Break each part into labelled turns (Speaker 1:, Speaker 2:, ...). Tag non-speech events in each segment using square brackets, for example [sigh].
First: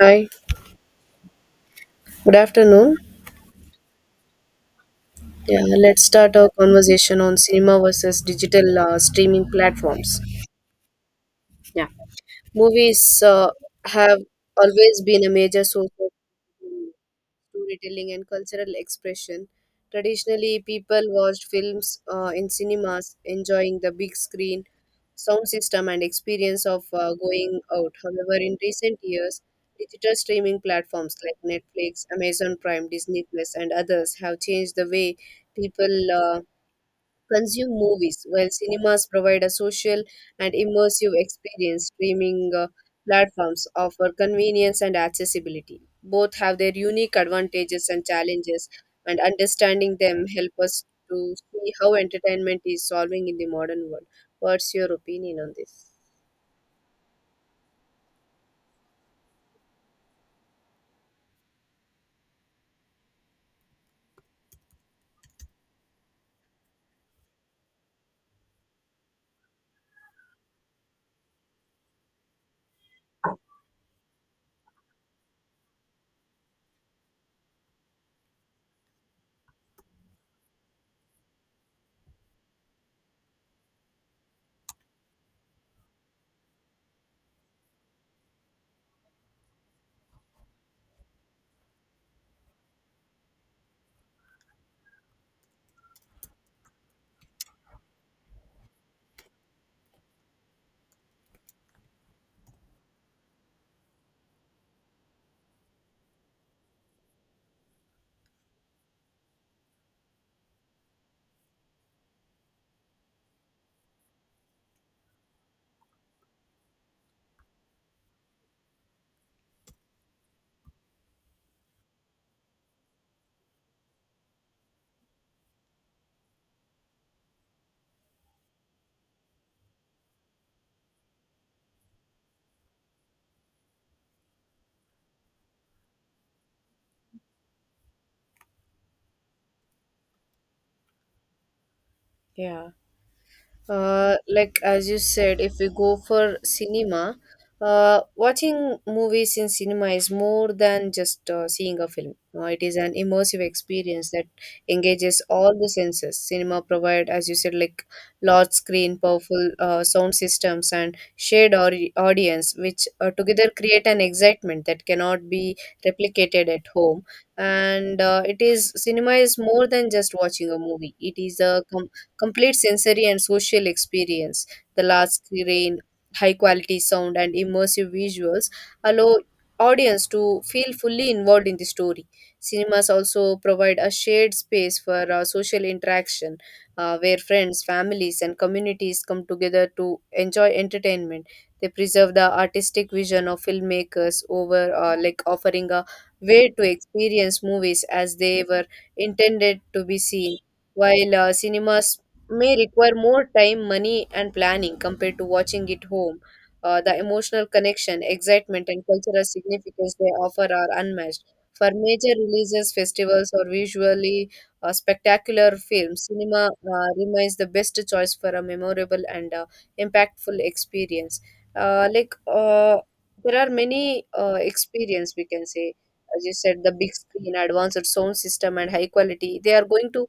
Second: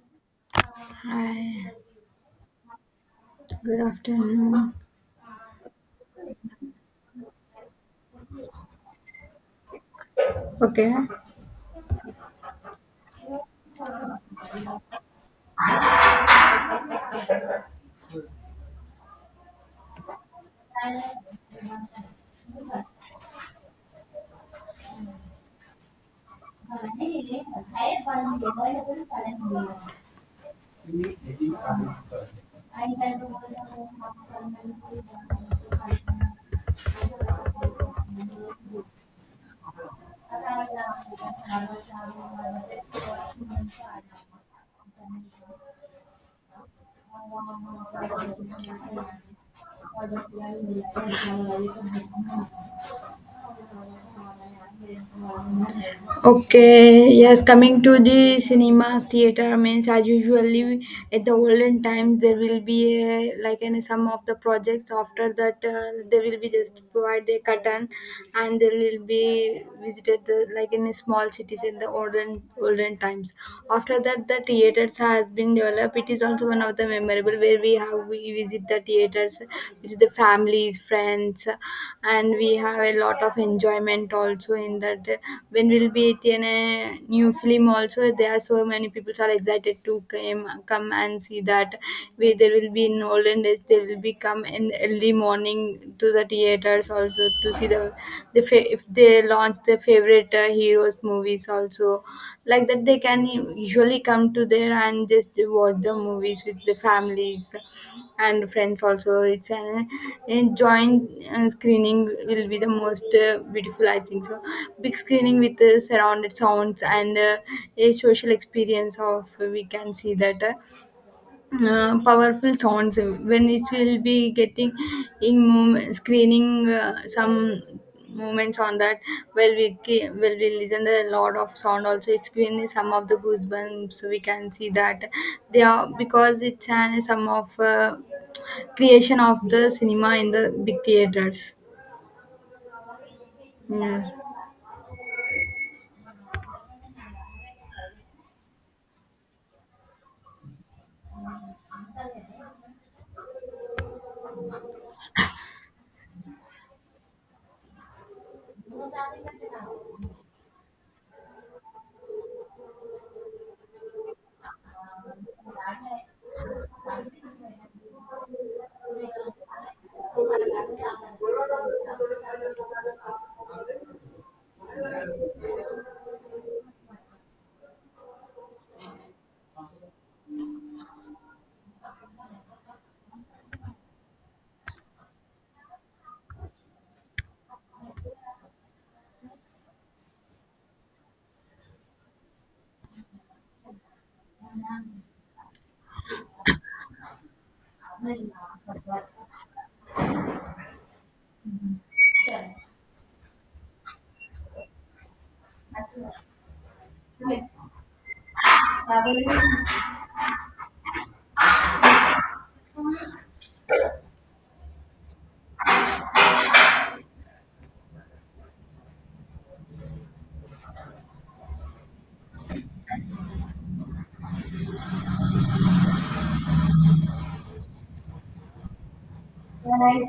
Speaker 1: Hi,
Speaker 2: Hi,
Speaker 1: good afternoon.
Speaker 2: good afternoon.
Speaker 1: Yeah, let's start our conversation on cinema versus digital streaming platforms.
Speaker 2: Okay,
Speaker 1: Yeah. Movies have always been a major source of storytelling and cultural expression. Traditionally, people watched films in cinemas, enjoying the big screen, sound system, and experience of going out. However, in recent years, digital streaming platforms like Netflix, Amazon Prime, Disney Plus, and others have changed the way people consume movies, while cinemas provide a social and immersive experience. Streaming platforms offer convenience and accessibility. Both have their unique advantages and challenges, and understanding them help us to see how entertainment is solving in the modern world. What's your opinion on this?
Speaker 2: okay, yes, coming to the cinemas theater means as usually at the olden times there will be a, like in some of the projects after that there will be just provide a curtain and there will be visited the, like in small cities in the olden times. After that the theaters has been developed. It is also one of the memorable where we visit the theaters with the families friends, and we have a lot of enjoyment also in that when we'll be at in a new film also there are so many people are excited to come and see that we there will be in olden days they will be come in early morning to the theaters also to see if they launch their favorite heroes movies also, like that they can usually come to there and just watch the movies with the families and friends also. It's an a joint screening will be the most beautiful, I think so. Big screening with surrounded sounds and a social experience of we can see that powerful sounds when it will be getting in screening some moments on that. Well we listen the lot of sound also, it's been some of the goosebumps we can see that they are, because it's an some of creation of the cinema in the big theaters.
Speaker 1: Yeah.
Speaker 2: Yeah.
Speaker 1: Like as you said, if we go for cinema, watching movies in cinema is more than just seeing a film. It is an immersive experience that engages all the senses. Cinema provide, as you said, like large screen, powerful sound systems, and shared audience, which together create an excitement that cannot be replicated at home. And it is cinema is more than just watching a movie. It is a complete sensory and social experience. The large screen, high quality sound, and immersive visuals allow audience to feel fully involved in the story. Cinemas also provide a shared space for social interaction where friends, families, and communities come together to enjoy entertainment. They preserve the artistic vision of filmmakers over like offering a way to experience movies as they were intended to be seen. While cinemas may require more time, money, and planning compared to watching it home. The emotional connection, excitement, and cultural significance they offer are unmatched. For major releases, festivals, or visually spectacular films, cinema remains the best choice for a memorable and impactful experience. Uh, like uh, there are many experience we can say, as you said, the big screen, advanced sound system, and high quality. They are going to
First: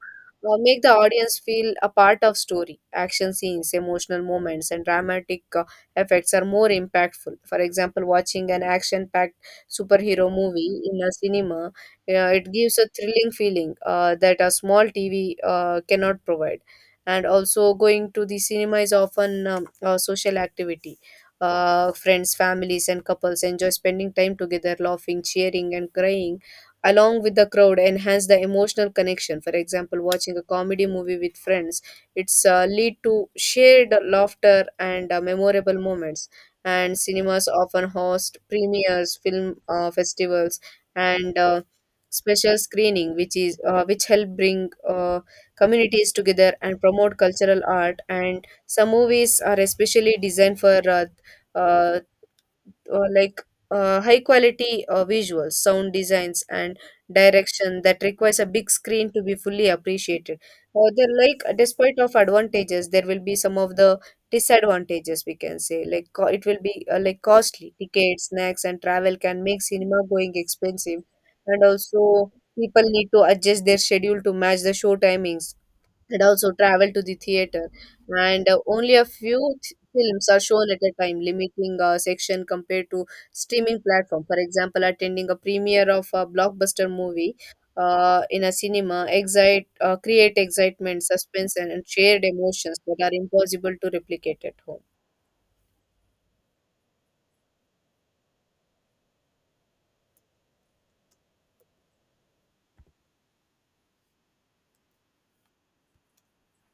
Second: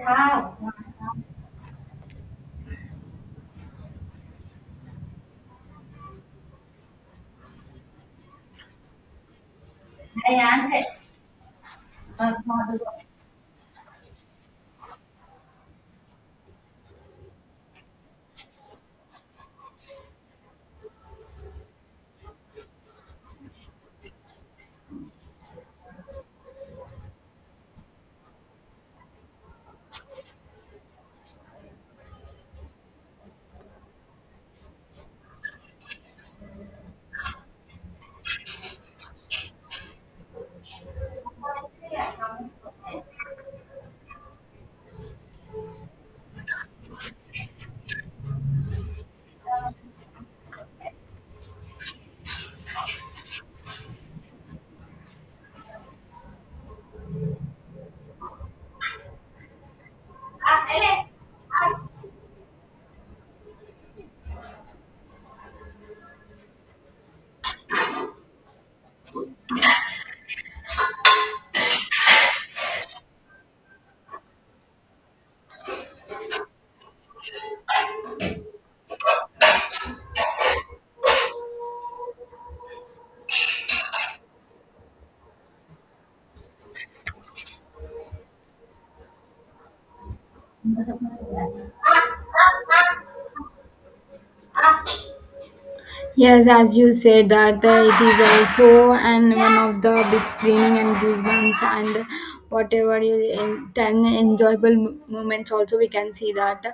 Speaker 1: make the audience feel a part of story, action scenes, emotional moments, and dramatic effects are more impactful. For example, watching an action packed superhero movie in a cinema, it gives a thrilling feeling that a small TV cannot provide. And also, going to the cinema is often a social activity. Friends, families, and couples enjoy spending time together, laughing, cheering, and crying along with the crowd, enhance the emotional connection. For example, watching a comedy movie with friends, it's lead to shared laughter and memorable moments. And cinemas often host premieres, film festivals, and special screening which is which help bring uh, communities together and promote cultural art. And some movies are especially designed for uh, uh, like high quality visuals, sound designs, and direction that requires a big screen to be fully appreciated. However, like despite of advantages, there will be some of the disadvantages we can say. Like, it will be like costly tickets, snacks, and travel can make cinema going expensive, and also people need to adjust their schedule to match the show timings and also travel to the theater. And only a few films are shown at a time, limiting section compared to streaming platform. For example, attending a premiere of a blockbuster movie in a cinema create excitement, suspense, and shared emotions that are impossible to replicate at home.
Speaker 2: Yes, as you said that it is also and one of the big screening and these ones, and whatever you en- ten enjoyable moments also we can see that.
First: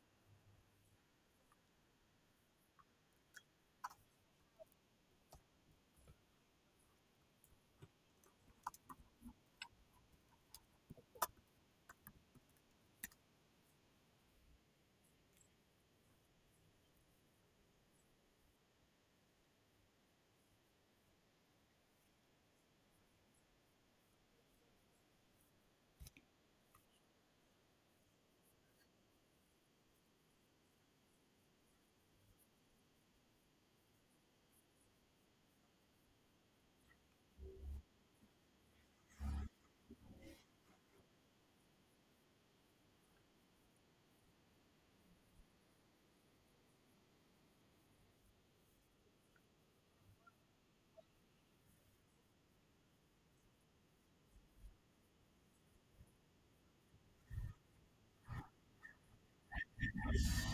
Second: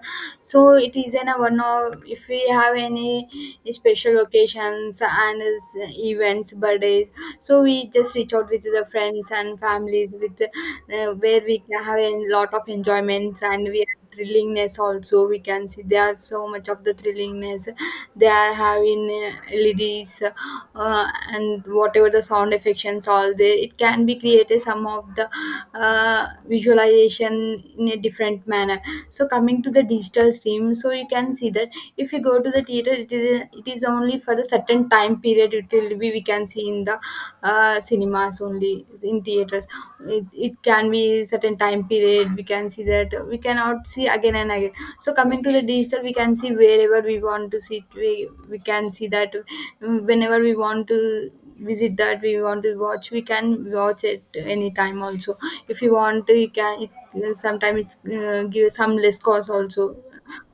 Speaker 2: So it is in a one of if we have any special occasions and is events birthdays, so we just reach out with the friends and families with where we can have a lot of enjoyments, and we thrillingness also we can see. There are so much of the thrillingness they are having leds and whatever the sound effects all there, it can be created some of the visualization in a different manner. So coming to the digital stream, so you can see that if you go to the theater, it is only for the certain time period. It will be we can see in the cinemas only in theater interest. It can be certain time period we can see that, we cannot see again and again. So coming to the digital, we can see wherever we want to see it, we can see that, mm, whenever we want to visit that, we want to watch, we can watch it anytime also. If you want to you can, it, sometime it give some less cost also.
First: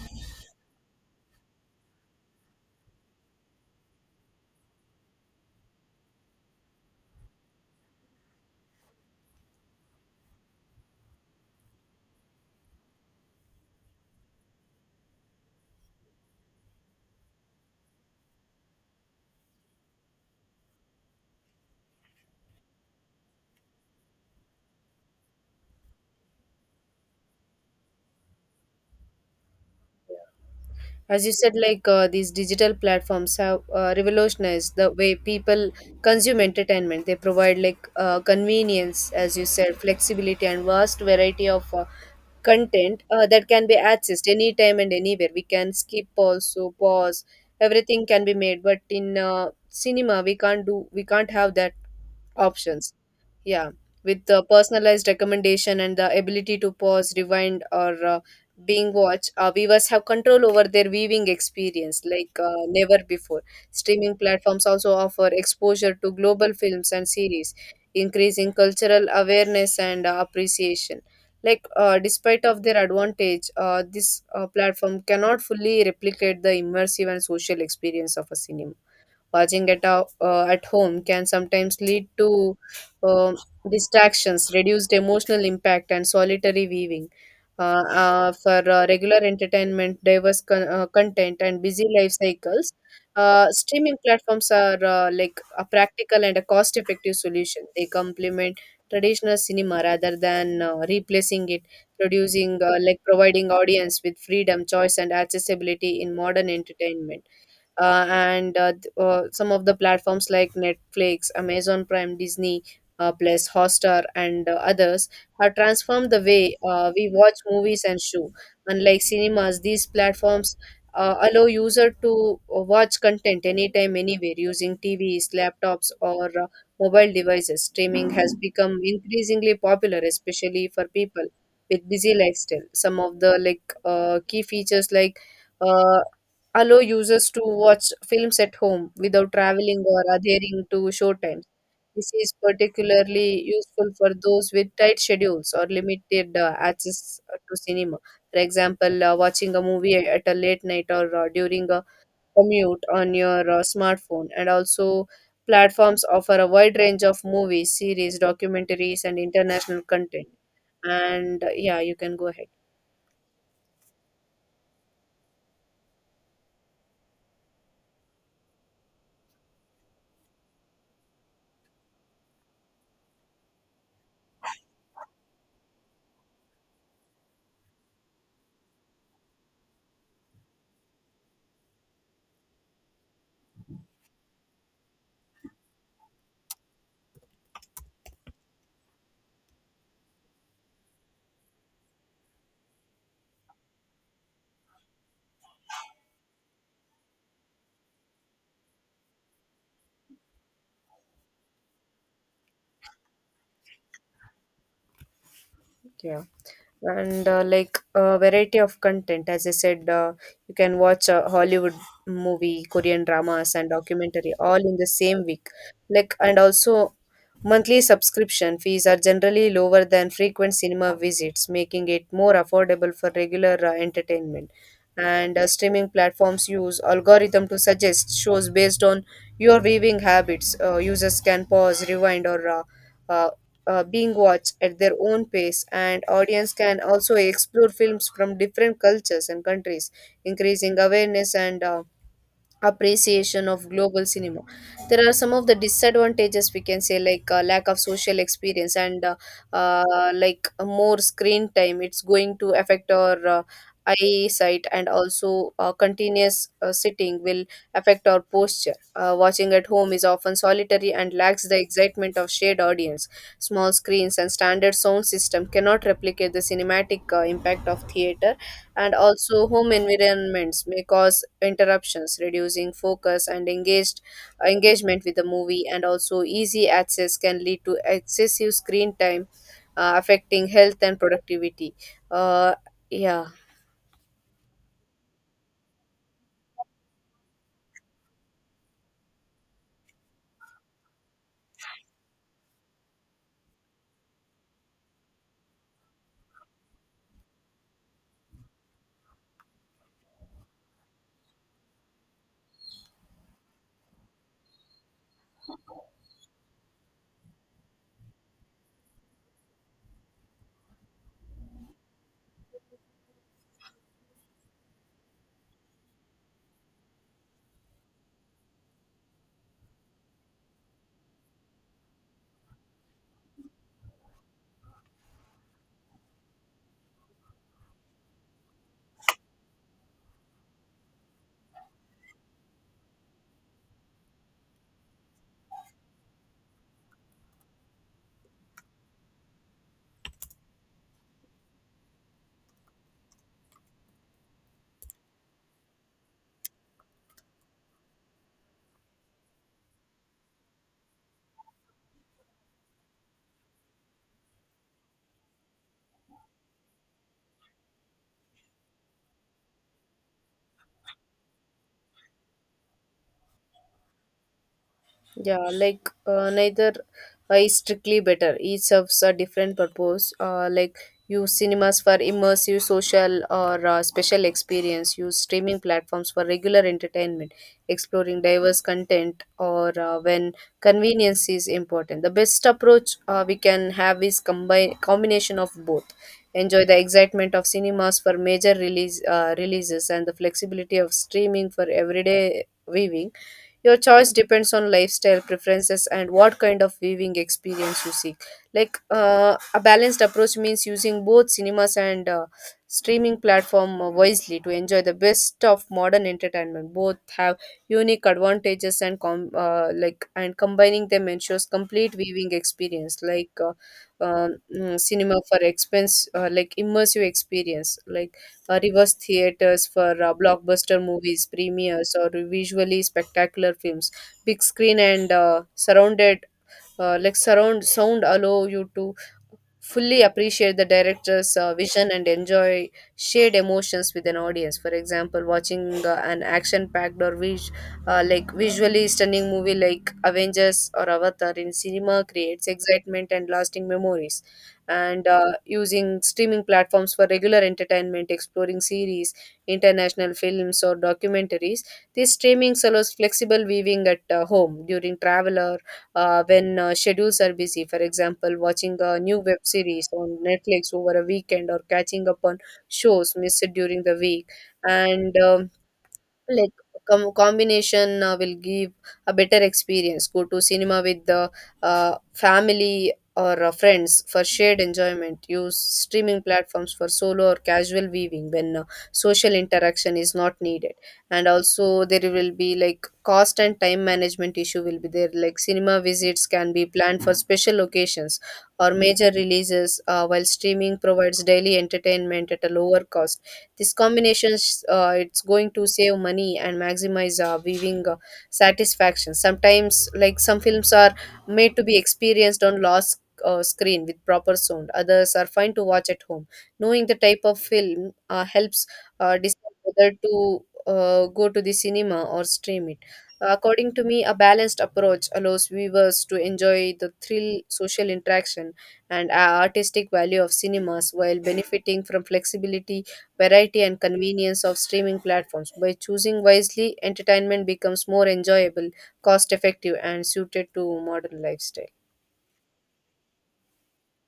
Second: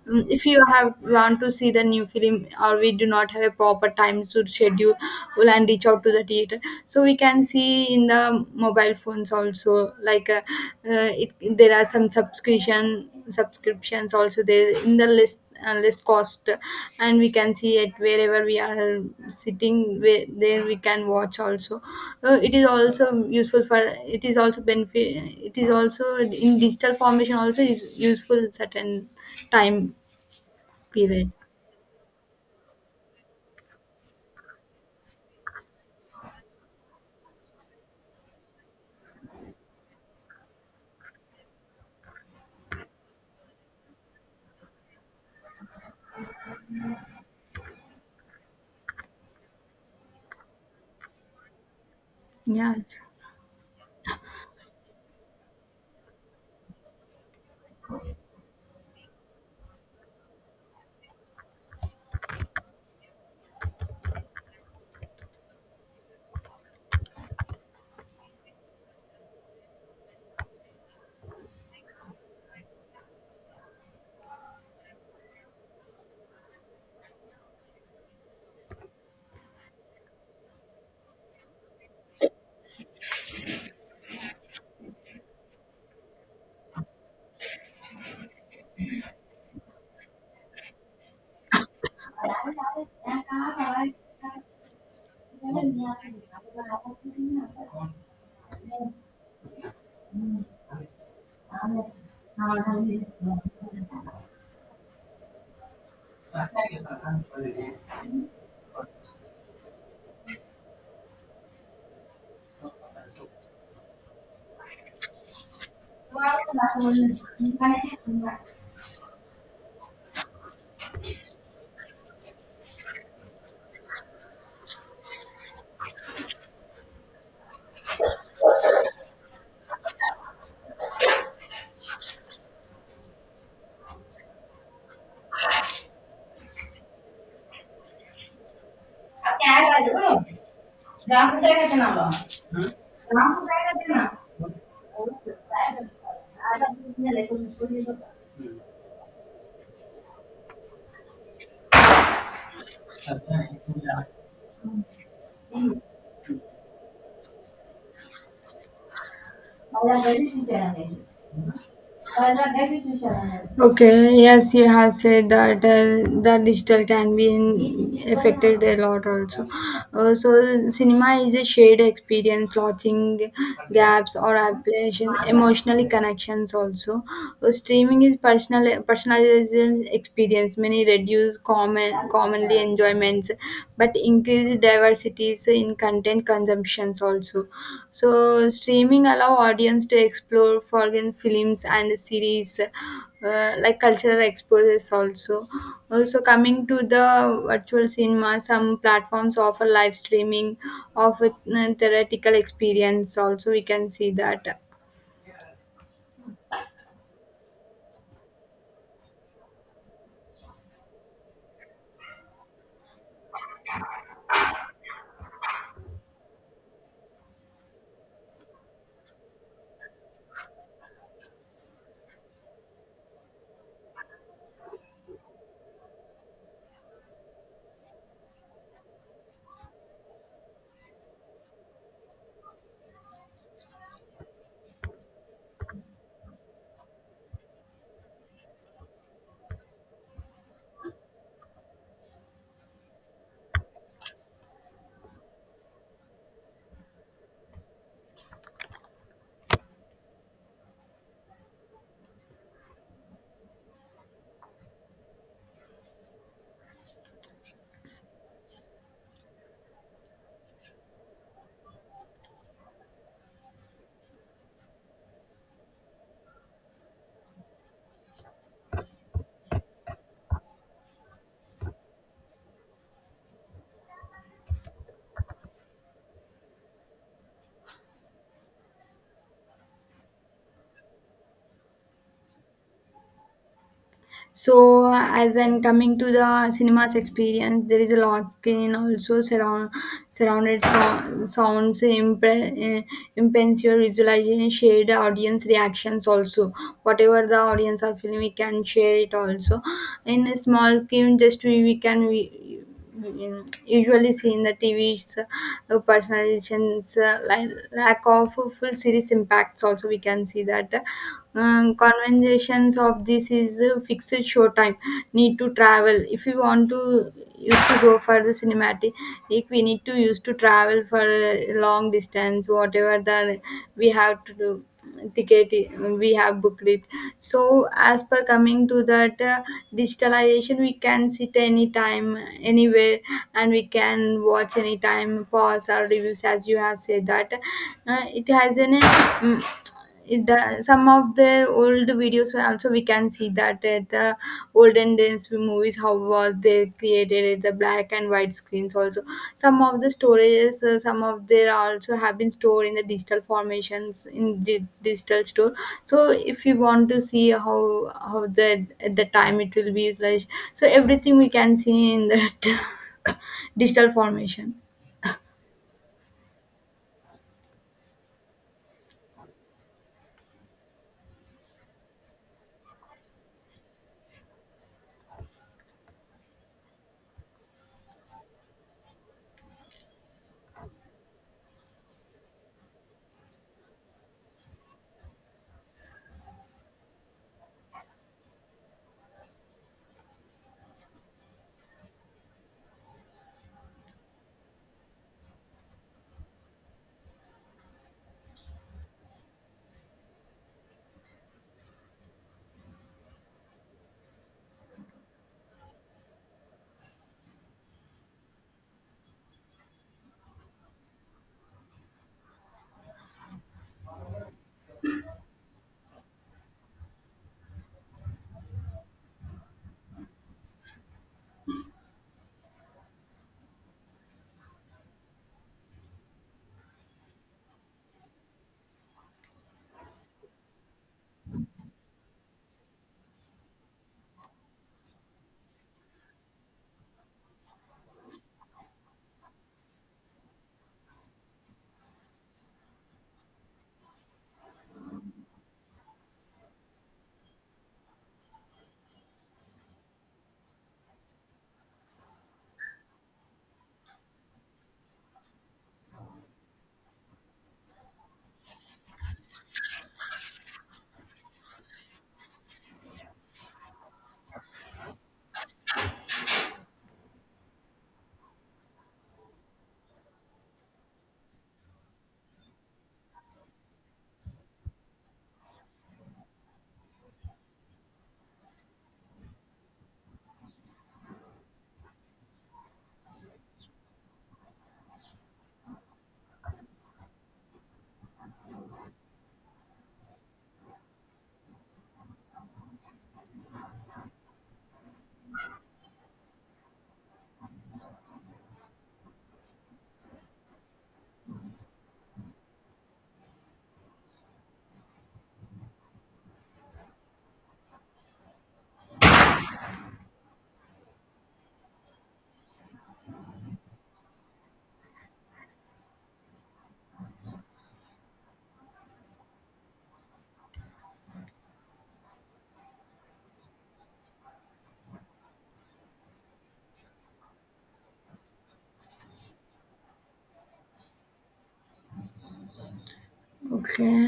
Speaker 2: Mm, if you have want to see the new film, or we do not have a proper time to schedule well, and reach out to the theater, so we can see in the mobile phones also, like it, there are some subscriptions also there in the list, list cost, and we can see it wherever we are sitting where, there we can watch also. It is also useful for, it is also benefit, it is also in digital formation also is useful certain time
Speaker 1: As
Speaker 2: period.
Speaker 1: you said, like these digital platforms have revolutionized the way people consume entertainment. They provide like convenience, as you said, flexibility, and vast variety of content that can be accessed anytime and anywhere. We can skip also, pause, everything can be made. But in cinema, we can't do, we can't have that options.
Speaker 2: Yes.
Speaker 1: Yeah, with the personalized recommendation and the ability to pause, rewind, or being watched, viewers have control over their viewing experience like never before. Streaming platforms also offer exposure to global films and series, increasing cultural awareness and appreciation. Like, despite of their advantage, this platform cannot fully replicate the immersive and social experience of a cinema. Watching at a, at home can sometimes lead to um distractions, reduced emotional impact, and solitary viewing. For regular entertainment, content, and busy life cycles, streaming platforms are like a practical and a cost-effective solution. They complement traditional cinema rather than replacing it, producing like providing audience with freedom, choice, and accessibility in modern entertainment some of the platforms like Netflix, Amazon Prime, Disney Plus, Hotstar, and others have transformed the way we watch movies and show. Unlike cinemas, these platforms allow user to watch content anytime, anywhere using TVs, laptops, or mobile devices. Streaming has become increasingly popular, especially for people with busy lifestyle. Some of the like key features like uh, allow users to watch films at home without traveling or adhering to showtimes. This is particularly useful for those with tight schedules or limited access to cinema. For example, watching a movie at a late night or during a commute on your smartphone. And also, platforms offer a wide range of movies, series, documentaries, and international content. And yeah, you can go ahead.
Speaker 2: Okay, yes, you have said that the digital can be in, affected a lot also. So, cinema is a shared experience, lodging gaps or applications, emotionally connections also. Streaming is personalization experience. Many reduce commonly enjoyments, but increase diversities in content consumptions also. So, streaming allow audience to explore foreign films and series, like cultural exposes also. Also coming to the virtual cinema, some platforms offer live streaming of a theoretical experience also we can see that.
Speaker 1: Yeah. And like a variety of content, as I said, you can watch a Hollywood movie, Korean dramas, and documentary all in the same week. Like, and also monthly subscription fees are generally lower than frequent cinema visits, making it more affordable for regular entertainment. And streaming platforms use algorithm to suggest shows based on your viewing habits. Users can pause, rewind, or uh, being watched at their own pace, and audience can also explore films from different cultures and countries, increasing awareness and appreciation of global cinema. There are some of the disadvantages we can say, like lack of social experience and uh, like more screen time. It's going to affect our eyesight, and also continuous sitting will affect our posture. Watching at home is often solitary and lacks the excitement of shared audience. Small screens and standard sound system cannot replicate the cinematic impact of theater, and also home environments may cause interruptions, reducing focus and engaged engagement with the movie. And also easy access can lead to excessive screen time, affecting health and productivity. uh, yeah.
Speaker 2: So as I'm coming to the cinema's experience, there is a large screen also, sounds impens your visualization, shared audience reactions also. Whatever the audience are feeling, we can share it also. In a small screen, just we can we in- usually see in the TVs, personalizations, lack of full series impacts. Also, we can see that the, conventions of this is fixed showtime, need to travel. If we want to used to go for the cinematic, if we need to used to travel for a long distance, whatever the we have to do ticket, we have booked it. So as per coming to that, digitalization, we can sit anytime, anywhere, and we can watch anytime pause our reviews. As you have said that it has an, some of their old videos were also we can see that, the olden days movies how was they created it, the black and white screens also. Some of the storages, some of their also have been stored in the digital formations in the digital store. So if you want to see how the at the time it will be used like, so everything we can see in that [laughs] digital formation.
Speaker 1: Yeah, like neither is strictly better. Each serves a different purpose. Like, use cinemas for immersive, social, or special experience. Use streaming platforms for regular entertainment, exploring diverse content, or when convenience is important. The best approach we can have is combine combination of both. Enjoy the excitement of cinemas for major release releases and the flexibility of streaming for everyday viewing. Your choice depends on lifestyle preferences and what kind of viewing experience you seek. Like a balanced approach means using both cinemas and streaming platform wisely to enjoy the best of modern entertainment. Both have unique advantages, and combining them ensures complete viewing experience. Like cinema for expense, like immersive experience, like reverse theaters for blockbuster movies, premieres, or visually spectacular films. Big screen and surrounded, like surround sound, allow you to fully appreciate the director's vision and enjoy shared emotions with an audience. For example, watching an action packed or like visually stunning movie like Avengers or Avatar in cinema creates excitement and lasting memories. And using streaming platforms for regular entertainment, exploring series, international films, or documentaries, this streaming allows flexible viewing at home, during travel, when schedules are busy. For example, watching a new web series on Netflix over a weekend or catching up on shows missed during the week. And like combination will give a better experience. Go to cinema with the family or friends for shared enjoyment. Use streaming platforms for solo or casual viewing when social interaction is not needed. And also there will be like cost and time management issue will be there. Like cinema visits can be planned for special occasions or major releases, while streaming provides daily entertainment at a lower cost. This combinations, it's going to save money and maximize viewing satisfaction. Sometimes, like some films are made to be experienced on large screen with proper sound. Others are fine to watch at home. Knowing the type of film helps decide whether to go to the cinema or stream it. According to me, a balanced approach allows viewers to enjoy the thrill, social interaction, and artistic value of cinemas while benefiting from flexibility, variety, and convenience of streaming platforms. By choosing wisely, entertainment becomes more enjoyable, cost effective, and suited to modern lifestyle.
Speaker 2: Okay.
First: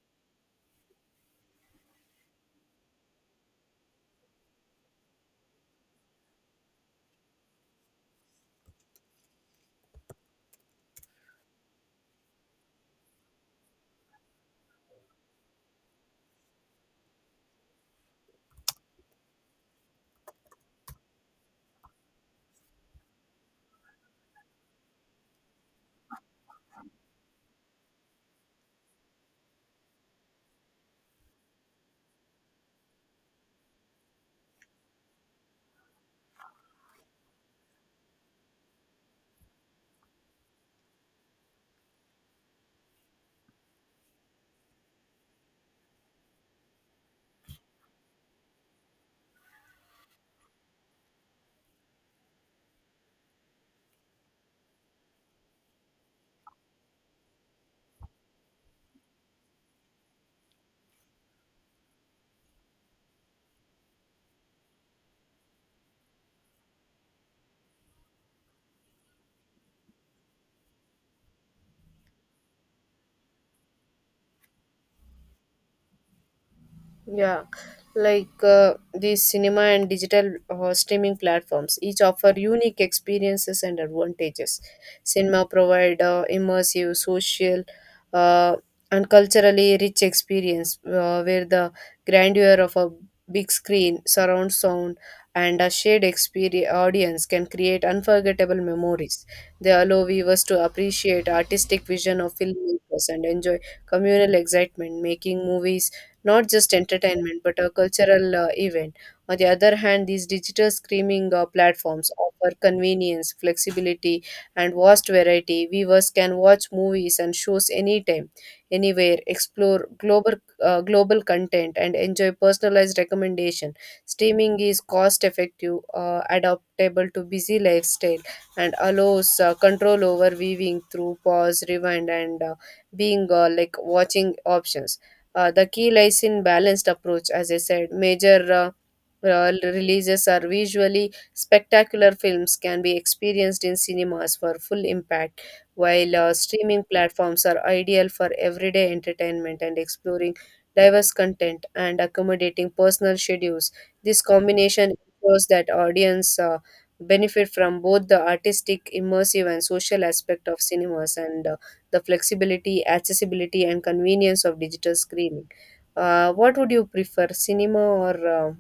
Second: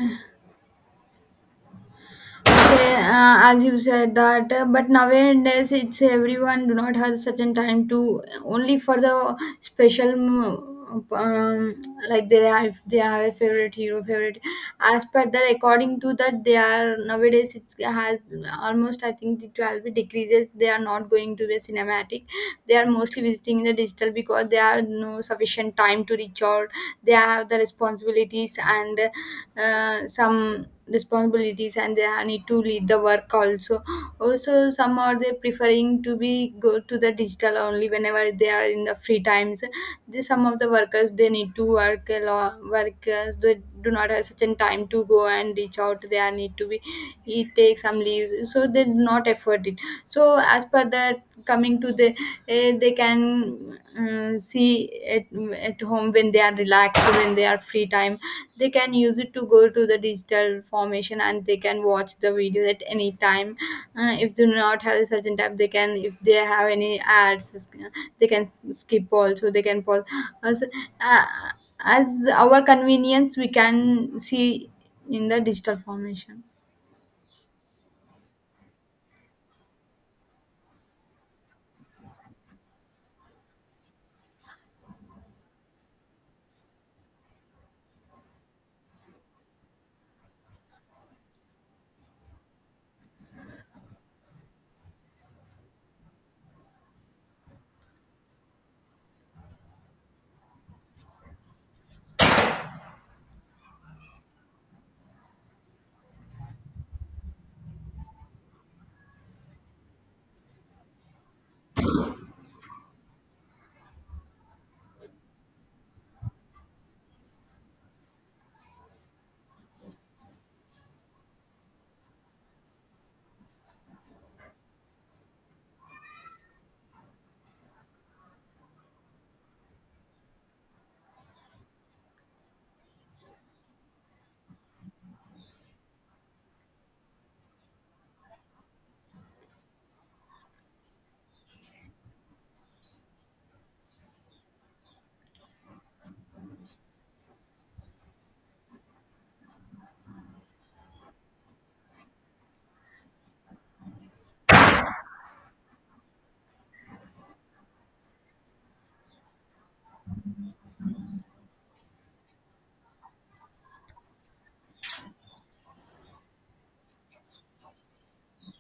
Speaker 2: Okay, as you said that, but nowadays it's everyone do not have such a time to, only for the special, mm, like they are if they have a favorite, as per that, according to that they are nowadays. It has almost, I think the 12 decreases, they are not going to the cinematic. They are mostly visiting the digital because they are no sufficient time to reach out. They have the responsibilities and, some responsibilities, and they are- need to lead the work also. Also some are they preferring to be go to the digital only whenever they are in the free times. The, some of the workers they need to work a lot, workers they do not have such a time to go and reach out, they are need to be he take some leaves, so they do not afford it. So as per that, coming to the, eh, they can see at at home when they are relaxed, when they are free time, they can use it to go to the digital formation and they can watch the videos at any time. If they do not have a certain time, they can, if they have any ads, they can skip also, they can pause as, uh, as our convenience we can see in the digital formation.
Speaker 1: Yeah, like the cinema and digital streaming platforms each offer unique experiences and advantages. Cinema provide immersive, social, uh, and culturally rich experience where the grandeur of a big screen, surround sound, and a shared experience audience can create unforgettable memories. They allow viewers to appreciate artistic vision of filmmakers and enjoy communal excitement, making movies not just entertainment but a cultural event. On the other hand, these digital streaming platforms offer convenience, flexibility, and vast variety. Viewers can watch movies and shows anytime, anywhere, explore global content, and enjoy personalized recommendation. Streaming is cost effective, adaptable to busy lifestyle, and allows control over viewing through pause, rewind, and being like watching options. The key lies in balanced approach, as I said. Major Releases are visually spectacular films can be experienced in cinemas for full impact, while streaming platforms are ideal for everyday entertainment and exploring diverse content and accommodating personal schedules. This combination ensures that audience benefit from both the artistic, immersive, and social aspect of cinemas and the flexibility, accessibility, and convenience of digital screening. What would you prefer, cinema or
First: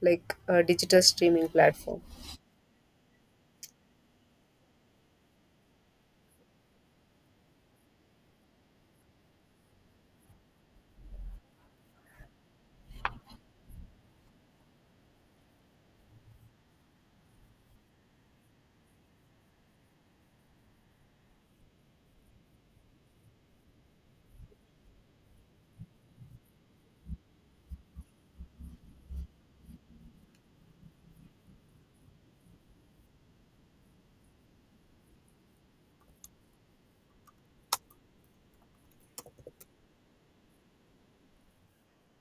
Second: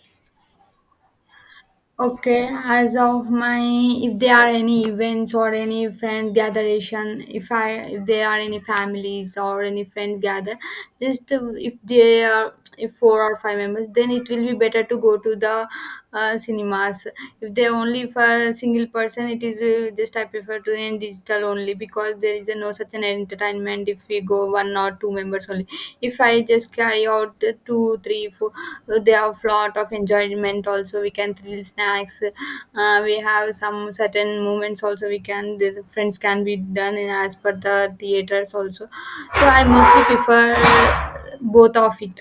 Speaker 1: like a digital streaming platform?
Speaker 2: Okay, as of my, if there are any events or any friend gatheration, if I, if there are any families or any friends gather, just if they are, if four or five members, then it will be better to go to the cinemas. If they only for a single person, it is just I prefer to in digital only, because there is a no such an entertainment if we go one or two members only. If I just carry out the two, three, four, they have lot of enjoyment. Also, we can thrill snacks. We have some certain moments. Also, we can the friends can be done in as per the theaters. Also, so I mostly prefer both of it.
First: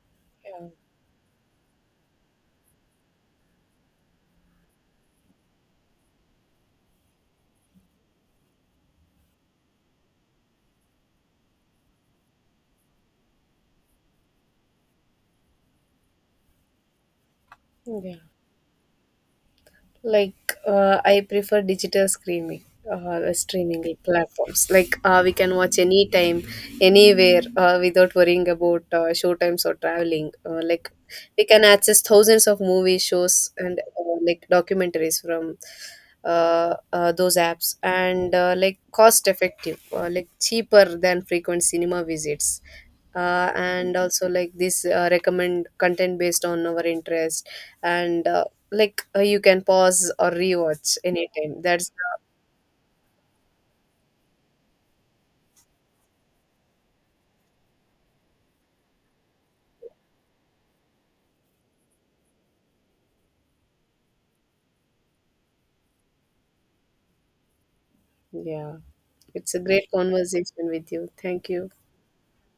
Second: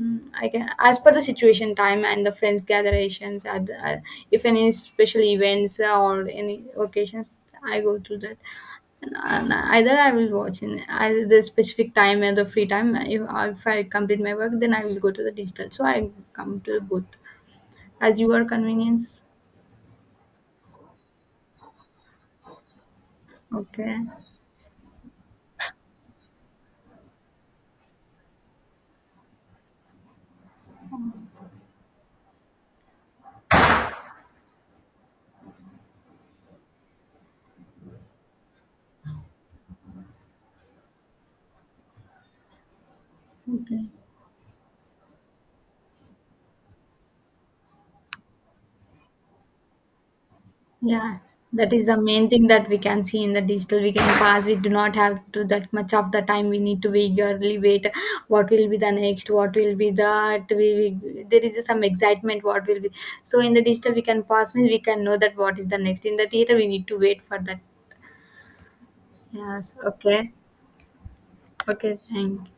Speaker 2: Mm, I can,
Speaker 1: Yeah.
Speaker 2: as per the situation, time and the friends gatherations, at the, if any special events or any occasions, I go through that. And either I will watch in at the specific time or the free time. If I complete my work, then I will go to the digital. So I come to both as
Speaker 1: Yeah.
Speaker 2: your convenience.
Speaker 1: Like I prefer streaming
Speaker 2: Okay.
Speaker 1: platforms. Like we can watch anytime, anywhere, without worrying about show times or traveling. Like we can access thousands of movie shows and like documentaries from those apps, and like cost effective, like cheaper than frequent cinema visits,
Speaker 2: Okay.
Speaker 1: and also like this recommend content based on our interest, and like you can pause or rewatch
Speaker 2: Yeah.
Speaker 1: anytime.
Speaker 2: That is
Speaker 1: That's
Speaker 2: the main thing that we can see in the digital. We can pass. We do not have to that much of the time. We need to eagerly wait. What will be the next? What will be that? We there is some excitement. What will be? So in the digital, we can pass. Means we can know that what is the next. In the theater, we need to wait for that.
Speaker 1: yeah, it's a
Speaker 2: Yes.
Speaker 1: great
Speaker 2: Okay.
Speaker 1: conversation with you. Thank you.
Speaker 2: Okay. Thank.